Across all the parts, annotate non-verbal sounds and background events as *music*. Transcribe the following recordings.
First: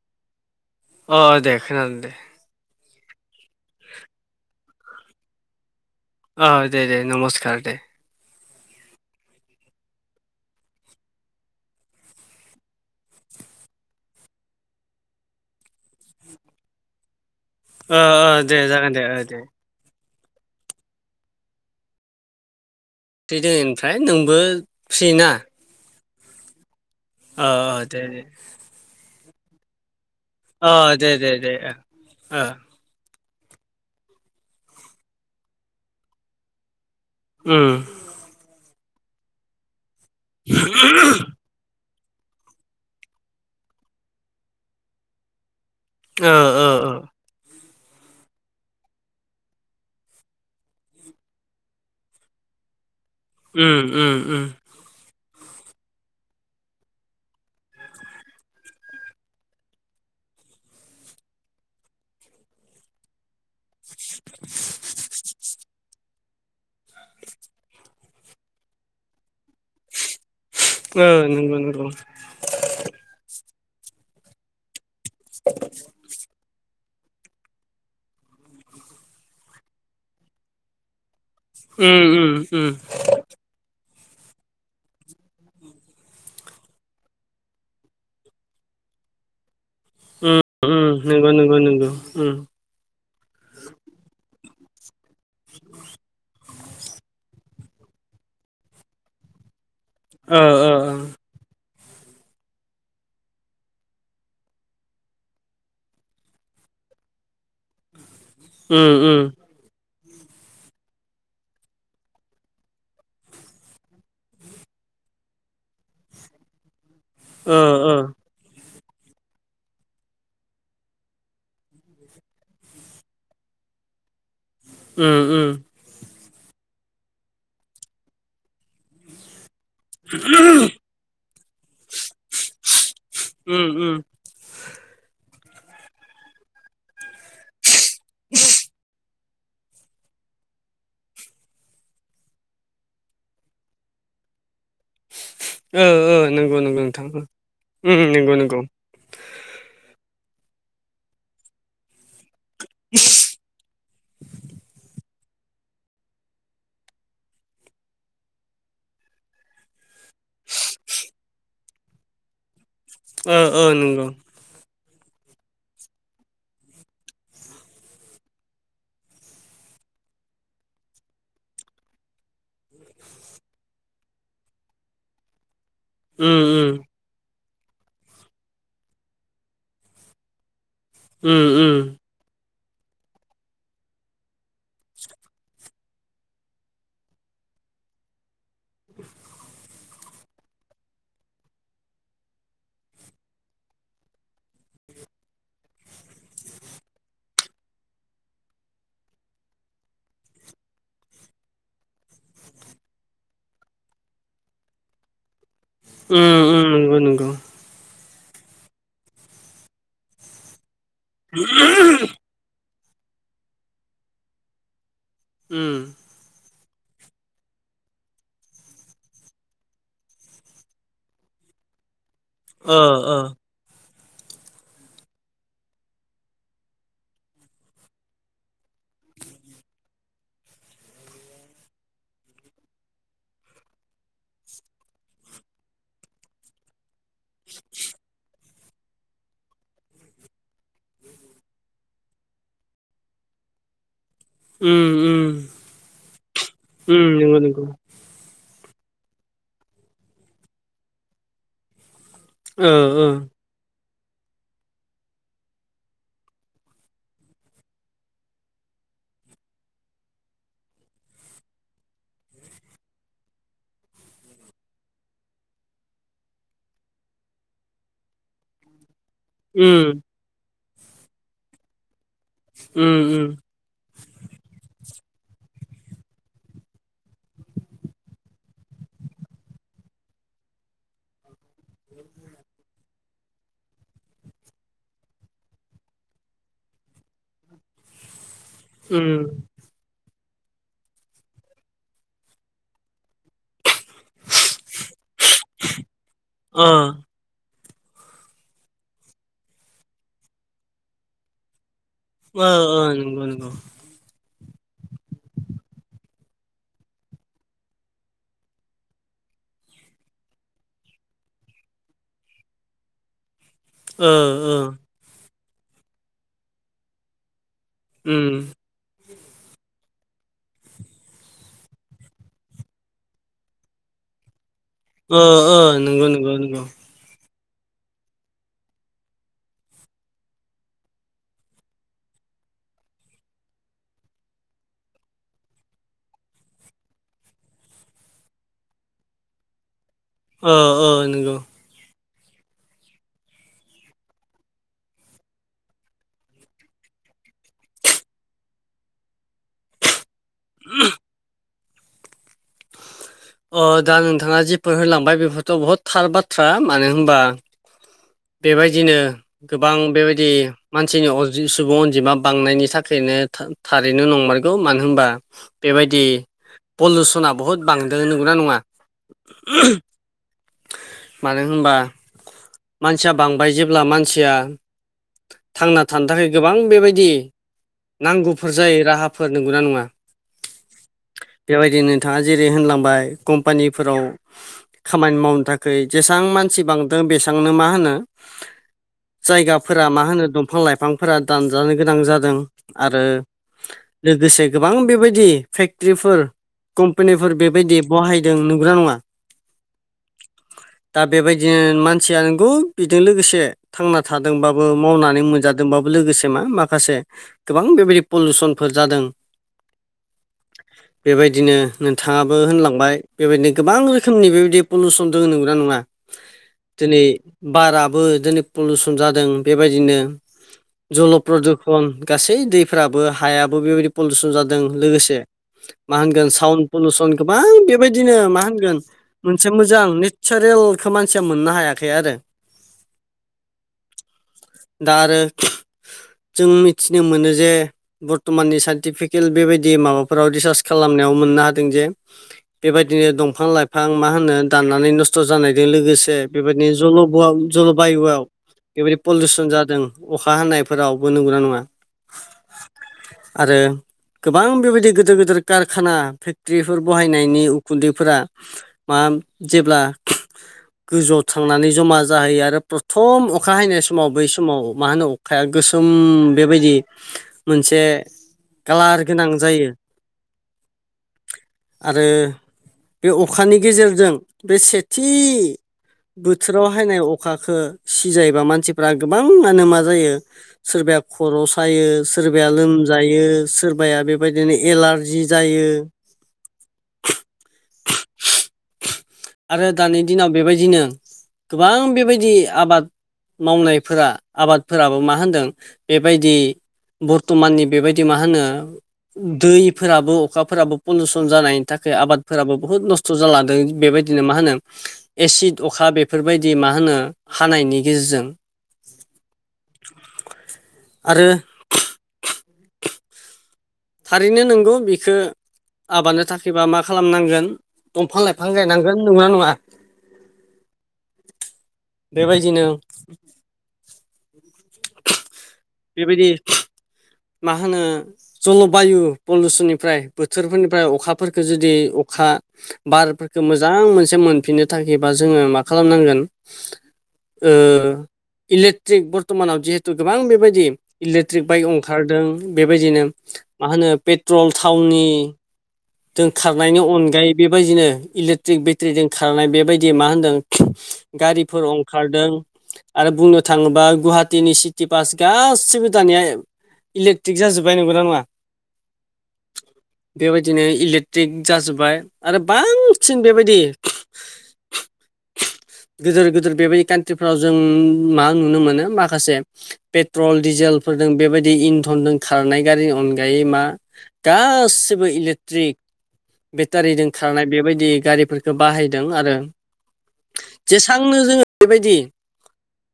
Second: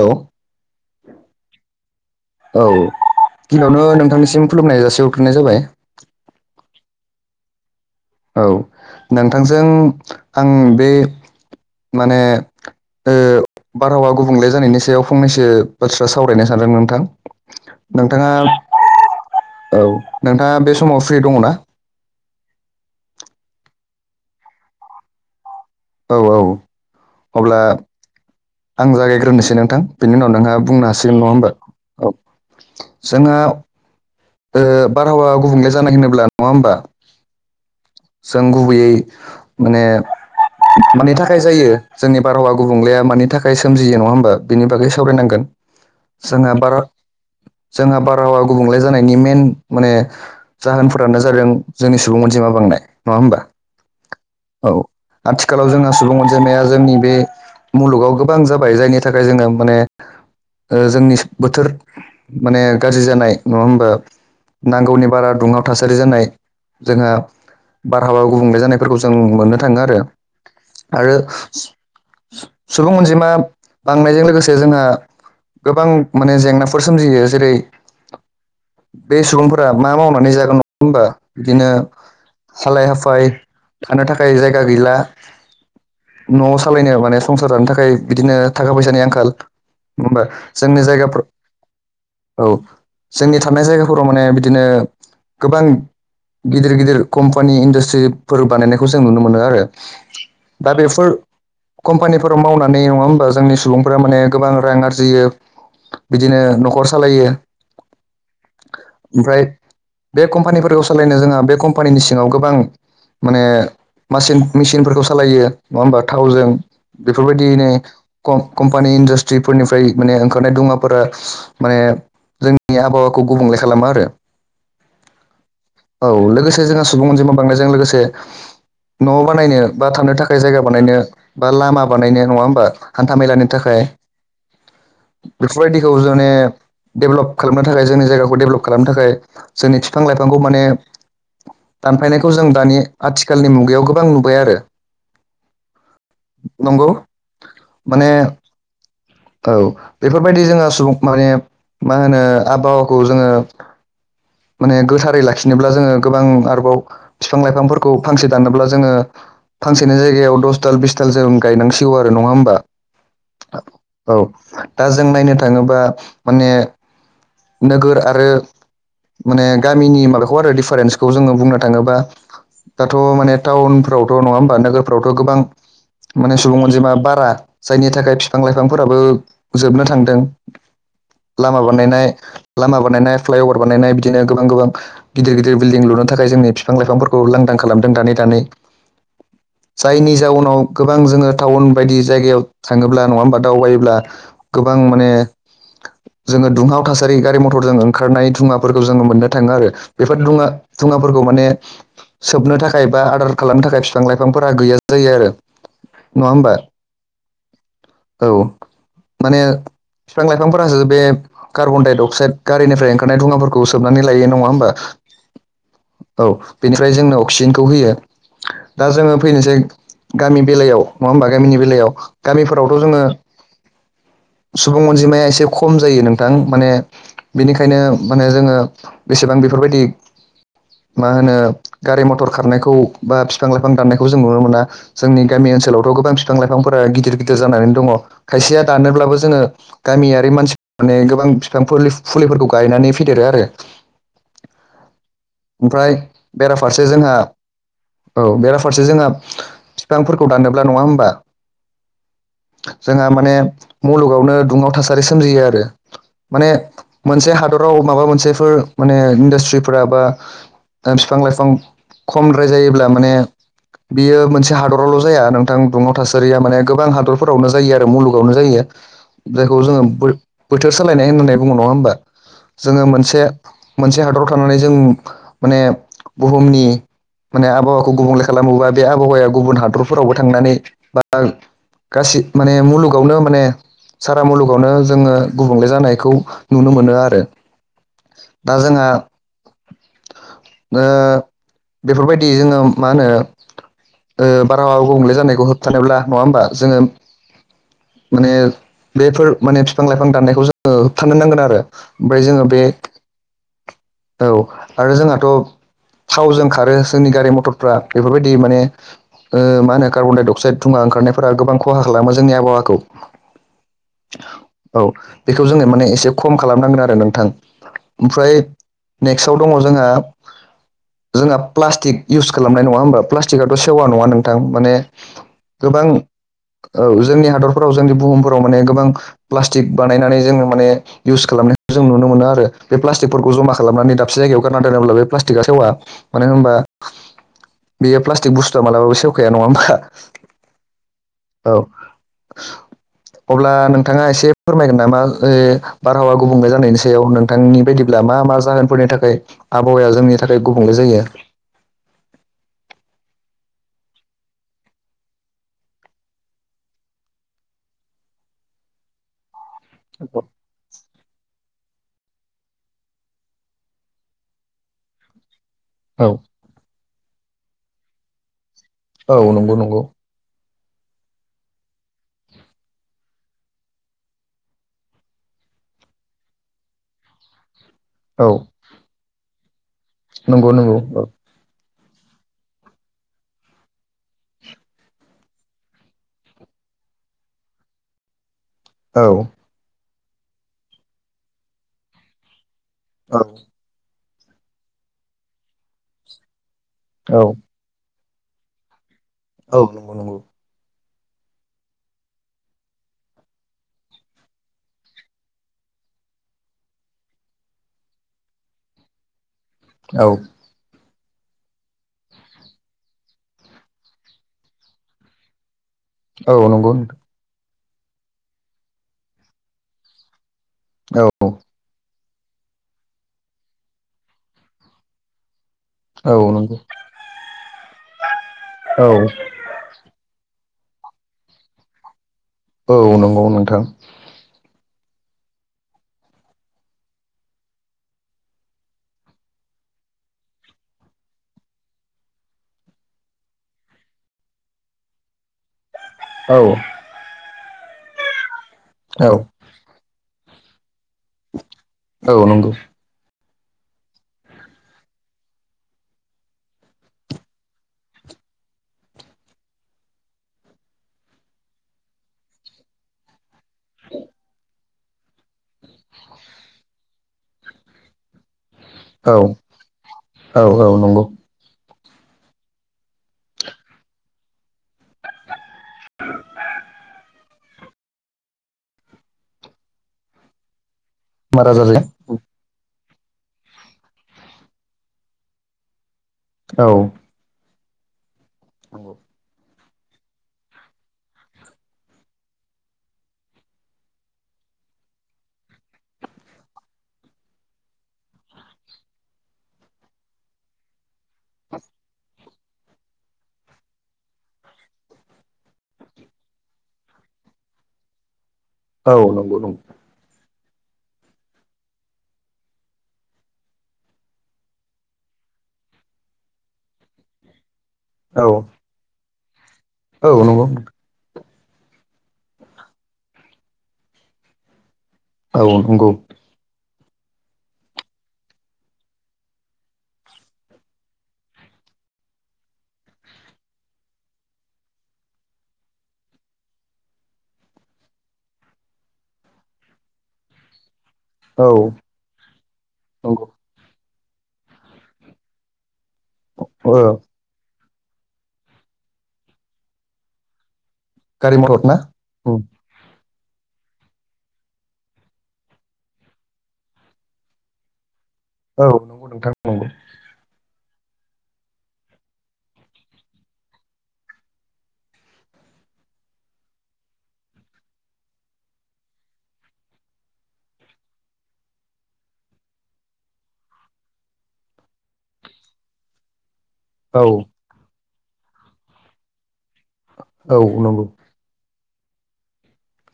औ अ दे खोनादों दे औ गिबियावनो नोंथांनिसिम खुलुमनाय जासि हरग्रोनाय जाबाय औ दे दे नमस्कार दे औ नोंथांजों आं बे माने ओ बारहावा गुबुंले जानायनि सायाव फंनैसो बाथ्रा सावरायनो सानदों नोंथां ओ नोंथाङा दे जागोन दे ओ दे औ नोंथाङा बे समाव फ्रि दङ ना दे दोनैनिफ्राय नोंबो फ्रि ना औ औ ओ अब्ला दे दे आं जागायग्रोनोसै नोंथां बेनि उनाव नोंहा बुंनो अ दे हासिगोन नङा दे होमबा दे औ ओ जोंनाव ओ बारहावा गुबुंले जानाय होनोब्ला नङा होमबा उम जों गुबैयै माने मानि थाखाय जायो जोंनि बारहावा गुबुंलाया मानि थाखाय सोमजियो नङा होमबा बिनि बागै सावरायनांगोन ओ जोंहा ओ बार ओ जोंहा बारहावा गुबुंलाय जानायनि मेन माने जाहोनफोरानो जागोन जोंनि सुबुं अनजिमा बांनाय नङा होमबा उम उम उम औ आथिखालाव जोंना सुबुं अनजिमाया जोंनि बे मुलुगाव गोबां जाबाय जायनि थाखाय जोङो माने जोंनि बोथोर माने गाज्रि जानाय नङा ओ नांगौनि बारा दुङाव थासारि जानाय जोंहा बारहावा गुबुंले जानायफोरखौ जों मोननो थाङो आरो आरो ओ नंगौ नंगौ उम सुबुं अनजिमा बांनायजों लोगोसे जोंहा गोबां माने जेंना फोर सोमजियो जेरै बे सुबुंफोरा मा मावनानै जागोन नङा होनबा उम उम उम हालाय हाफाय थानो थाखाय जायगा गैला न'आव सालायनो माने संसार जानो थाखाय बिदिनो थाखा फैसानि आंखाल नङाहमबा जोंनि उम जायगाफोर नंगौ नंगौ नंगौ औ उम जोंनि थानाय जायगाफोराव माने बिदिनो गोबां गिदिर गिदिर कम्पानि इन्डासट्रिफोर बानायनायखौ जों नुनो मोनो आरो ओ दा ओ बेफोर कम्पानिफोराव मावनानै नङा होमबा जोंनि सुबुंफोरा माने गोबां रां आरजियो बिदिनो न'खर सालायो उम उम ओमफ्राय बे कम्पानिफोरखौ सालायनो जोंहा बे कम कम्पानिनि सिङाव गोबां माने मासिन मेसिनफोरखौ सालायो नङा होमबा थावजों ओ बेफोरबायदियैनो ओ कम कम्पानि इन्डासट्रिफोरनिफ्राय माने ओंखारनाय दुङाफोरा माने जोंनि आबहावाखौ गुबुंले खालामो आरो उम उम औ लोगोसे जोंहा सुबुं अनजिमा बांनायायजों लोगोसे न'आव बानायनो बा थांनो थाखाय जायगा बानायनो बा लामा बानायनो नङा हमबा हान्था मेलानि उम थाखाय उम बेफोरबायदिखौ माने डेबलप खालामनो थाखाय जोंनि जायगाखौ डेबलप खालामनो थाखाय जोंनि बिफां लाइफांखौ माने दानफायनायखौ जों दानि आथिखालनि मुगायाव गोबां नुबाय आरो ओ ओ नोंगौ नोंगौ नंगौ नोंथां उम उम माने नोंगौ नोंगौ औ बेफोरबायदि जोंहा सुबुं माने मा होनो आबहावाखौ जोङो माने गोथारै लाखि बिनोब्ला जोङो गोबां आरोबाव बिफां लाइफांफोरखौ फांसे दानोब्ला जोङो फांसेनि जायगायाव दस दाल बिस दाल जों गायनांसिगौ आरो नङा होनोमबा ओ ओ नों औ दा जों नायनो थाङोबा माने नोगोर आरो माने गामिनि माबाखौ आरो दिडिफारेन्सखौ जोङो बुंनो थाङोबा दाथ' माने टाउनफ्रावथ' नङा होमबा नोगोरफ्रावथ' गोबां माने उम सुबुं उम अजेबा बारा जायनि थाखाय बिफां लाइफां फोराबो जोबनो थांदों उम लामा उम बानायनाय। लामा बानायनाय फ्लाइअभार बानायनाय बिदिनो गोबां गोबां गिदिर गिदिर बिल्डिं लुनो थाखाय जोंनि बिफां लाइफांफोरखौ लांदां खालामदों दानै दानै *inaudible* जायनि जाउनाव गोबां जोङो टाउन बायदि जायगायाव थाङोब्ला नङा होमबा? दावबायोब्ला गोबां माने जोङो दुंहाव थासारि गारि मथरजों ओंखारनाय मुवाफोरखौ जोङो मोननो थाङो आरो बेफोर दुङा दुङाफोरखौ माने सोबनो थाखाय बा आदार खालामनो थाखाय बििफां लाइफांफोरा गैया जायो आरो उम नङा होमबा? नंगौ नंगौ। औ माने बिफां लाइफांफोरासो बे कार्बन डाइ अक्साइद गारिनिफ्राय ओंखारनाय दुङाफोरखौ सोबनानै लायो नङा होमबा? उओम औ बेनिफ्राय जोंनो अक्सिजेनखौ होयो। दा जोङो फैनोसै गामि बेलायाव नङा होमबा गामिनि बेलायाव गामिफोर ओ जोङो ओ सुबुं अनजिमाया एसे खम जायो नोंथां माने बिनिखायनो माने जोङो बेसेबां बेफोरबायदि मा होनो गारि मथर खारनायखौ बा बिफां लाइफां दाननायखौ जों नुनो मोना। जोंनि गामि ओनसोलावथ' गोबां बिफां लाइफांफोरा गिदिर गिदिर जानानै दङ खायसेया दानोब्लाबो जोङो गामियारि मानसिफ माने गोबां बिफां फुलिफोरखौ गायनानै फेदेरो आरो उम उम ओमफ्राय बेराफारसे उम जोंहा नंगौ नंगौ औ बेराफारसे जोंहा बिफांफोरखौ दानोब्ला नङा होमबा? ओ ओ जोंहा माने मुलुगावनो दुङाव थासारि सोमजियो आरो माने मोनसे हादराव माबा मोनसेफोर माने इन्डास्ट्रिफोरा बा बिफां लाइफां खमद्राय जायोब्ला माने बियो मोनसे हादरावल' जाया नोंथां दुङाव थासारिया माने गोबां हादर फोरावनो जायो आरो मुलुगावनो जायो जायखौ जोङो उम बोथोर सोलायनाय होननानै बुङो नङा होमबा? जोङो उम मोनसे उम मोनसे हादराव थानानै जों माने बुहुमनि माने आबहावाखौ गुबुंले खालामोबा बे आबहावाया गुबुन हादरफोरावबो थांनानै बा गासै माने मुलुगावनो माने सारा मुलुगावनो जोङो गुबुंले जानायखौ नुनो मोनो आरो। दा जोंहा। उम बेफोरबायदि जोङो मा होनो। बारहाव गुबुंले जानायखौ होबथानोब्ला नङा होमबा अ जोङो माने बेफोर माने बिफां लाइफां दाननायखौ जोङो होबथानो नांगोन आरो ओमफ्राय जोङो अ बे औ नंगौ नंगौ। औ आरो जोंहाथ' थावजों खारो जोंनि गारि मथरफ्रा बेफोरबायदि माने मा होनो कारबनडाय अक्साइड थुुं ओंखारनायफोरा गोबां खहा खालामोोंनि आबावखौ *inaudible* बेखौ जोङो माने एसे खम खालामनांगोन आरो नोंथां उम ओमफ्राय नेक्स्टआव दङ जोंहा जोंहा प्लास्टिक इउस खालामनाय नङा होमबा प्लास्टिकआाथ' सेवा नङा नोंथां माने ओ ओ गोबां नंगौ नंगौ नंगौ जोंनि हादरफोराव जोंनि बुहुमफोराव माने गोबां प्लास्टिक बानायनानै जोङो माने इउस खालामनायखौ जों नुनो मोनो आरो बे प्लास्टिकफोरखौ जमा खालाम खालामनानै दाबसे जायगायाव गारना थांब्ला बे प्लास्टिकआ सेवा मानो होनबा? बेयो प्लास्टिक बुस्थुा मालाबाबो सेवखाया नङा होमा? ओ ओ नंगौ। औ अब्ला नोंथाङा एसे फोरमायगोन नामा? बारहावा गुबुंले जानायनि सायाव नोंथांनि बायदिब्ला मा मा जाहोनफोरनि थाखाय आबहावाया जोंनि थाखाय गुबुंले जायो अ दा नोंथाङा जिेफोर होलांबाय बेफोरथ' बहुद थार बाथ्रा मानो होनबा बेबायदिनो गोबां बेबायदि मानसिनि सुबुं अनजिमा बांनायनि थाखायनो थारैनो नंमारगौ मानो होनबा बेबायदि औ पलुसना बहुद बांद नंगौना नङा औ नंगौ नंगौ मानो होनबा मानसिया बांबाय जेब्ला मानसिया थांना थानो थाखाय गोबां बेबायदि औ नांगौफोर जायो राहाफोर नंगौना नङा नंगौ नंगौ औ बेबायदिनो नोंथाङा जेरै होनलांबाय कम्पानिफोराव खामानि मावनो थाखाय जेसेबां मानसि बांदों बेसेबांनो मा होनो औ जायाफोराा मा होनो दंफां लाइफांफोरा दानजानो गोनां जादों आरो लोगोसे गोबां बेबायदि फेक्टर्रिफोर कम्पानिफोर औ बेबायदि बाहायदों नंगौ ना नङा औ नंगौ नंगौ दा बेबायदिनो मानसिया नंगौ बिजों लोगोसे थांना थादोंबाबो मावनानै मोनजादोंबाबो लोगोसे मा माखासे गोबां बेबायदि पलिउसनफोर जादों औ बेबायदिनो नोंथाङाबो होनलांबाय बेबायदिनो गोबां रोखोमनि बेबायदि पलिुसन दोङो नंगौना नङा औ नंगौ दिनै बाराबो दिनै पलिउसन जादों बेबायदिनो जल औ प्रदुखन गासै दैफोराबो हायाबो बेबायदि पलिउसन जादों लोगोसे मा होनगोन औ नंगौ साउड पलिुसन गोबां बेबायदिनो मा होनगोन औ मोनसे मोजां नेचारेलखौ मानसिया मोननो हायाखै आरो औ नंगौ नोंथां दा आरो जों मिथिनो मोनो जे बर्थ'माननि साइन्टिफिकेल बेबायदि माबाफोराव रिसार्च खालामनायाव मोननो हादों जे बेबायदिनो दंफां लाइफां मा होनो दाननानै नस्थ' जानायजों लोगोसे औ बेबायदिनो जल बायुआव बेबायदि औ पलिउसन जादों अखा हानाय फोरावबो नंगौना नंङा औ नंगौ आरो गोबां बेबायदि गिदिर गिदिर कारखाना फेक्ट्रिफोर बहायनायनि उखुन्दैफोरा मा जेब्ला गोजौआव थांनानै जमा जा जाहैयो आरो प्रथम अखा हैनाय समाव बै समाव मा होनो अखाया गोसोम बेबायदि मोनसे कालार औ गोनां जायो औ औ नंगौ आरो बे अखानि गेजेरजों बे सेथि बोथोराव अखाखौ सिजायोबा मानसिफ्रा गोबां मानो मा जायो सोरबाया खर' बेमार आजार सायो सोरबाया लोमजायो सोरबाया बेबायदिनो एलारजि जायो। औ नंगौ आरो दानि दिनाव बेबायदिनो गोबां बेबायदि आबाद मावनायफोरा आबादफोराबो मावनाय होनदों बेबायदि बर्थ'माननि बेबायदि मा होनो दैफोराबो अखाफोराबो पलिुसन जानायनि थाखाय आबादफोराबो बुहुत नस्थ' जाालदों बेबायदि बिदिनो मा होनो एसिड अखा बेफोरबायदि मा होनो हानायनि गेजेरजों औ नंगौ नंगौ आरो थारैनो नंगौ बेखौ आबादनो थाखायबा मा खालामनांगोन दंफां औ लाइफां गायनां नंगौना नङा औ नंगौ बेबायदिनो *unintelligible* औ नंगौ बेबायदि मा होनो जल' बायु पलिउसननिफ्राय बोथोरफोरनिफ्राय अखाफोरफोरखौ जुदि अखा बारफोरखौ मोजां मोनसे मोनफिननो थाखायबा जोङो मा खालामनांगोन ओ इलेक्ट्रिक बर्थमानाव जिहेतु गोबां बेबायदि इलेक्ट्रिक औ बाइक ओंखारदों बेबायदिनो नंगौ मा होनो पेट्रल थावनि जों खारनायनि औ अनगायै बेबायदिनो इलेक्ट्रिक बेटारिजों खारनाय बेबायदि मा होनदों। गारि गारिफोर मथर ना ओंखारदों आरो बुंनो थाङोबा गुवाहाटीनि सिटि बास गासैबो दानिया इलेकट्रिक जाजोब्बाय नंगौना नङा औ नंगौ नोंथां नंगौ देबाय दिनो इलेक्ट्रिक जाजोब्बाय आरो बांसिन बेबायदि गोदोर गोदिर बेबायदि कान्ट्रिफ्राव जों मा नुनो मोनो माखासे पेट्रल डिजेलफोरदों बेबायदि इन्धनजों खारनाय गारिनि अनगायै मा गासिबो इलेक ट्रिक औ बेटारिजों खारनाय बेबायदि गारिफोरखौ बाहायदों आरो औ नंगौ बुंनो जोङो बेबायदि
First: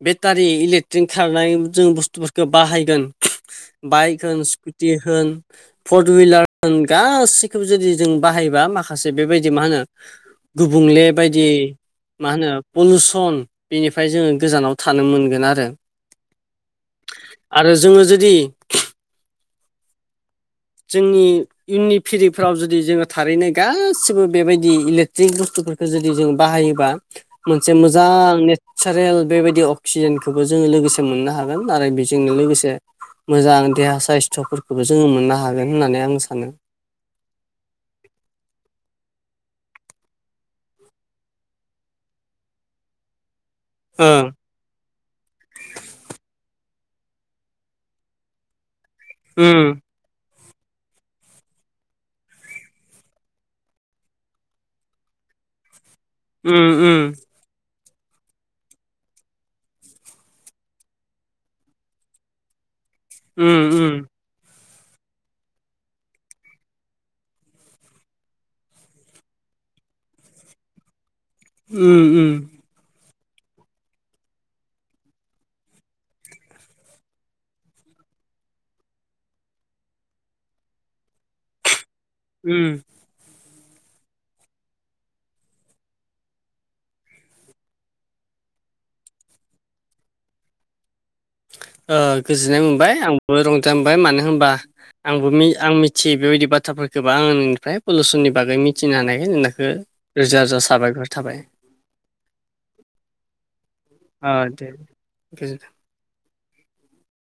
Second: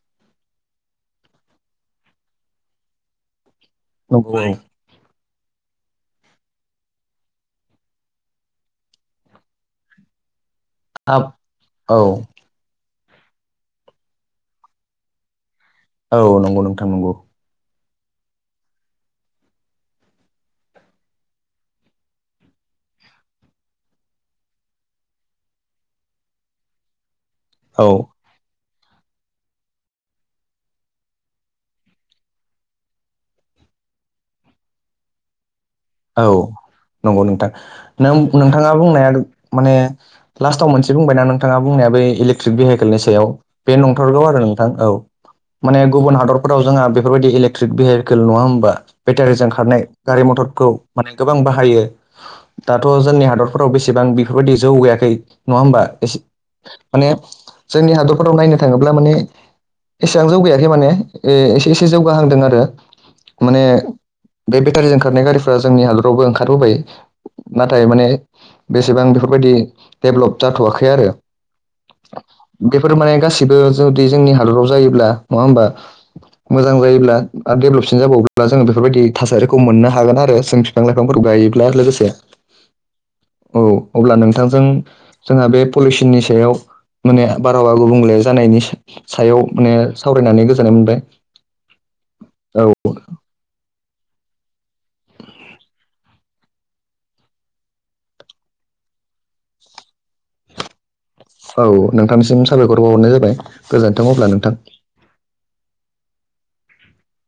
बेटारि इलेक्ट्रिक खारनाय जों बुस्थुफोरखौ बाहायगोन बाइक नंगौ होन औ स्कुटि होन फर हुइलार होन गास जुदि जों बाहायोबा माखासे बेबायदि मा होनो गुबुंले हाब बायदि औ मा होनो पलुसन बेनिफ्राय जोङो गोजानाव थानो मोनगोन आरो औ नंगौ नोंथां नंगौ आरो जोङो जुदि जोंनि इयुननि फिरिफोराव जुदि जोङो थारैनाय गासिबो बेबायदि इलेकट्रिक जुदि जों बाहायोबा मोनसे औ मोजां ने नेसारेल बेबायदि अक्सिजेनखौबो जोङो लोगोसे मोननो हागोन आरो बेजोंनो लोगोसे मोजां देहा साइस्थ'फोरखौबो जोङो मोननो हागोन होननानै आं औ सानो नंगौ नोंथां नों नोंथाङा बुंनाया माने लास्टाव मोनसे बुंबायना नोंथाङा बुंनाया बै इलेकट्रिक भेहिकेलनि सायाव बे नंथारगौ ओं आरो नों औ माने गुबुन हादरफोराव जोंहा बेफोरबायदि इलेकट्रिक भेहिकेल नङा होमबा बेटारिजों उम खारनाय गारि मथरखौ माने गोबां बाहायो दाथ' जोंनि हादरफोराव बेसेबां बेफोरबायदि जौगायाखै नङा होमबा एसे उम माने उम जोंनि हादरफोराव नायनो थाङोब्ला माने एसेबां जौगायाखै माने एसे एसे जौगाहांदों आरो उम माने उम बे बेटारिजों ओंखारनाय गारिफोरा जोंनि हादरावबो ओंखारबोबाय नाथाय माने बेसेबां बेफोरबायदि डेभ्लप जाथ'वाखै आरो उम उम बेफोर माने गासिबो जुदि जोंनि हादराव जायोब्ला नङा होनबा मोजां जायोब्ला आरो डेभेलपसिन जाबावब्ला जोङो बेफोरबायदि थासारिखौ मोननो हागोन आरो जों बिफां लाइफांफोरखौ गायोब्ला आरो लोगोसे उम औ अब्ला नोंथांजों जोंहा बे पलिउसननि सायाव माने बारहावा गुबुंले जानायनि सायाव माने सावरायनानै गोजोननाय मोनबाय गोजोननाय मोनबाय औ आंबो रंजा मोनबाय मानो होनबा आंबो आं मिथियोै बेबायदि बाथ्राफोरखौबा आंनिफ्राय पलिउसननि बागै मिथिनो हानायखाय नोंनाखौ रोजा रोजा साबायर औ नोंथांसिम साबायखर बावहरनाय जाबाय गोजोन्थों अब्ला ओ नोंथां दे गोजोनथों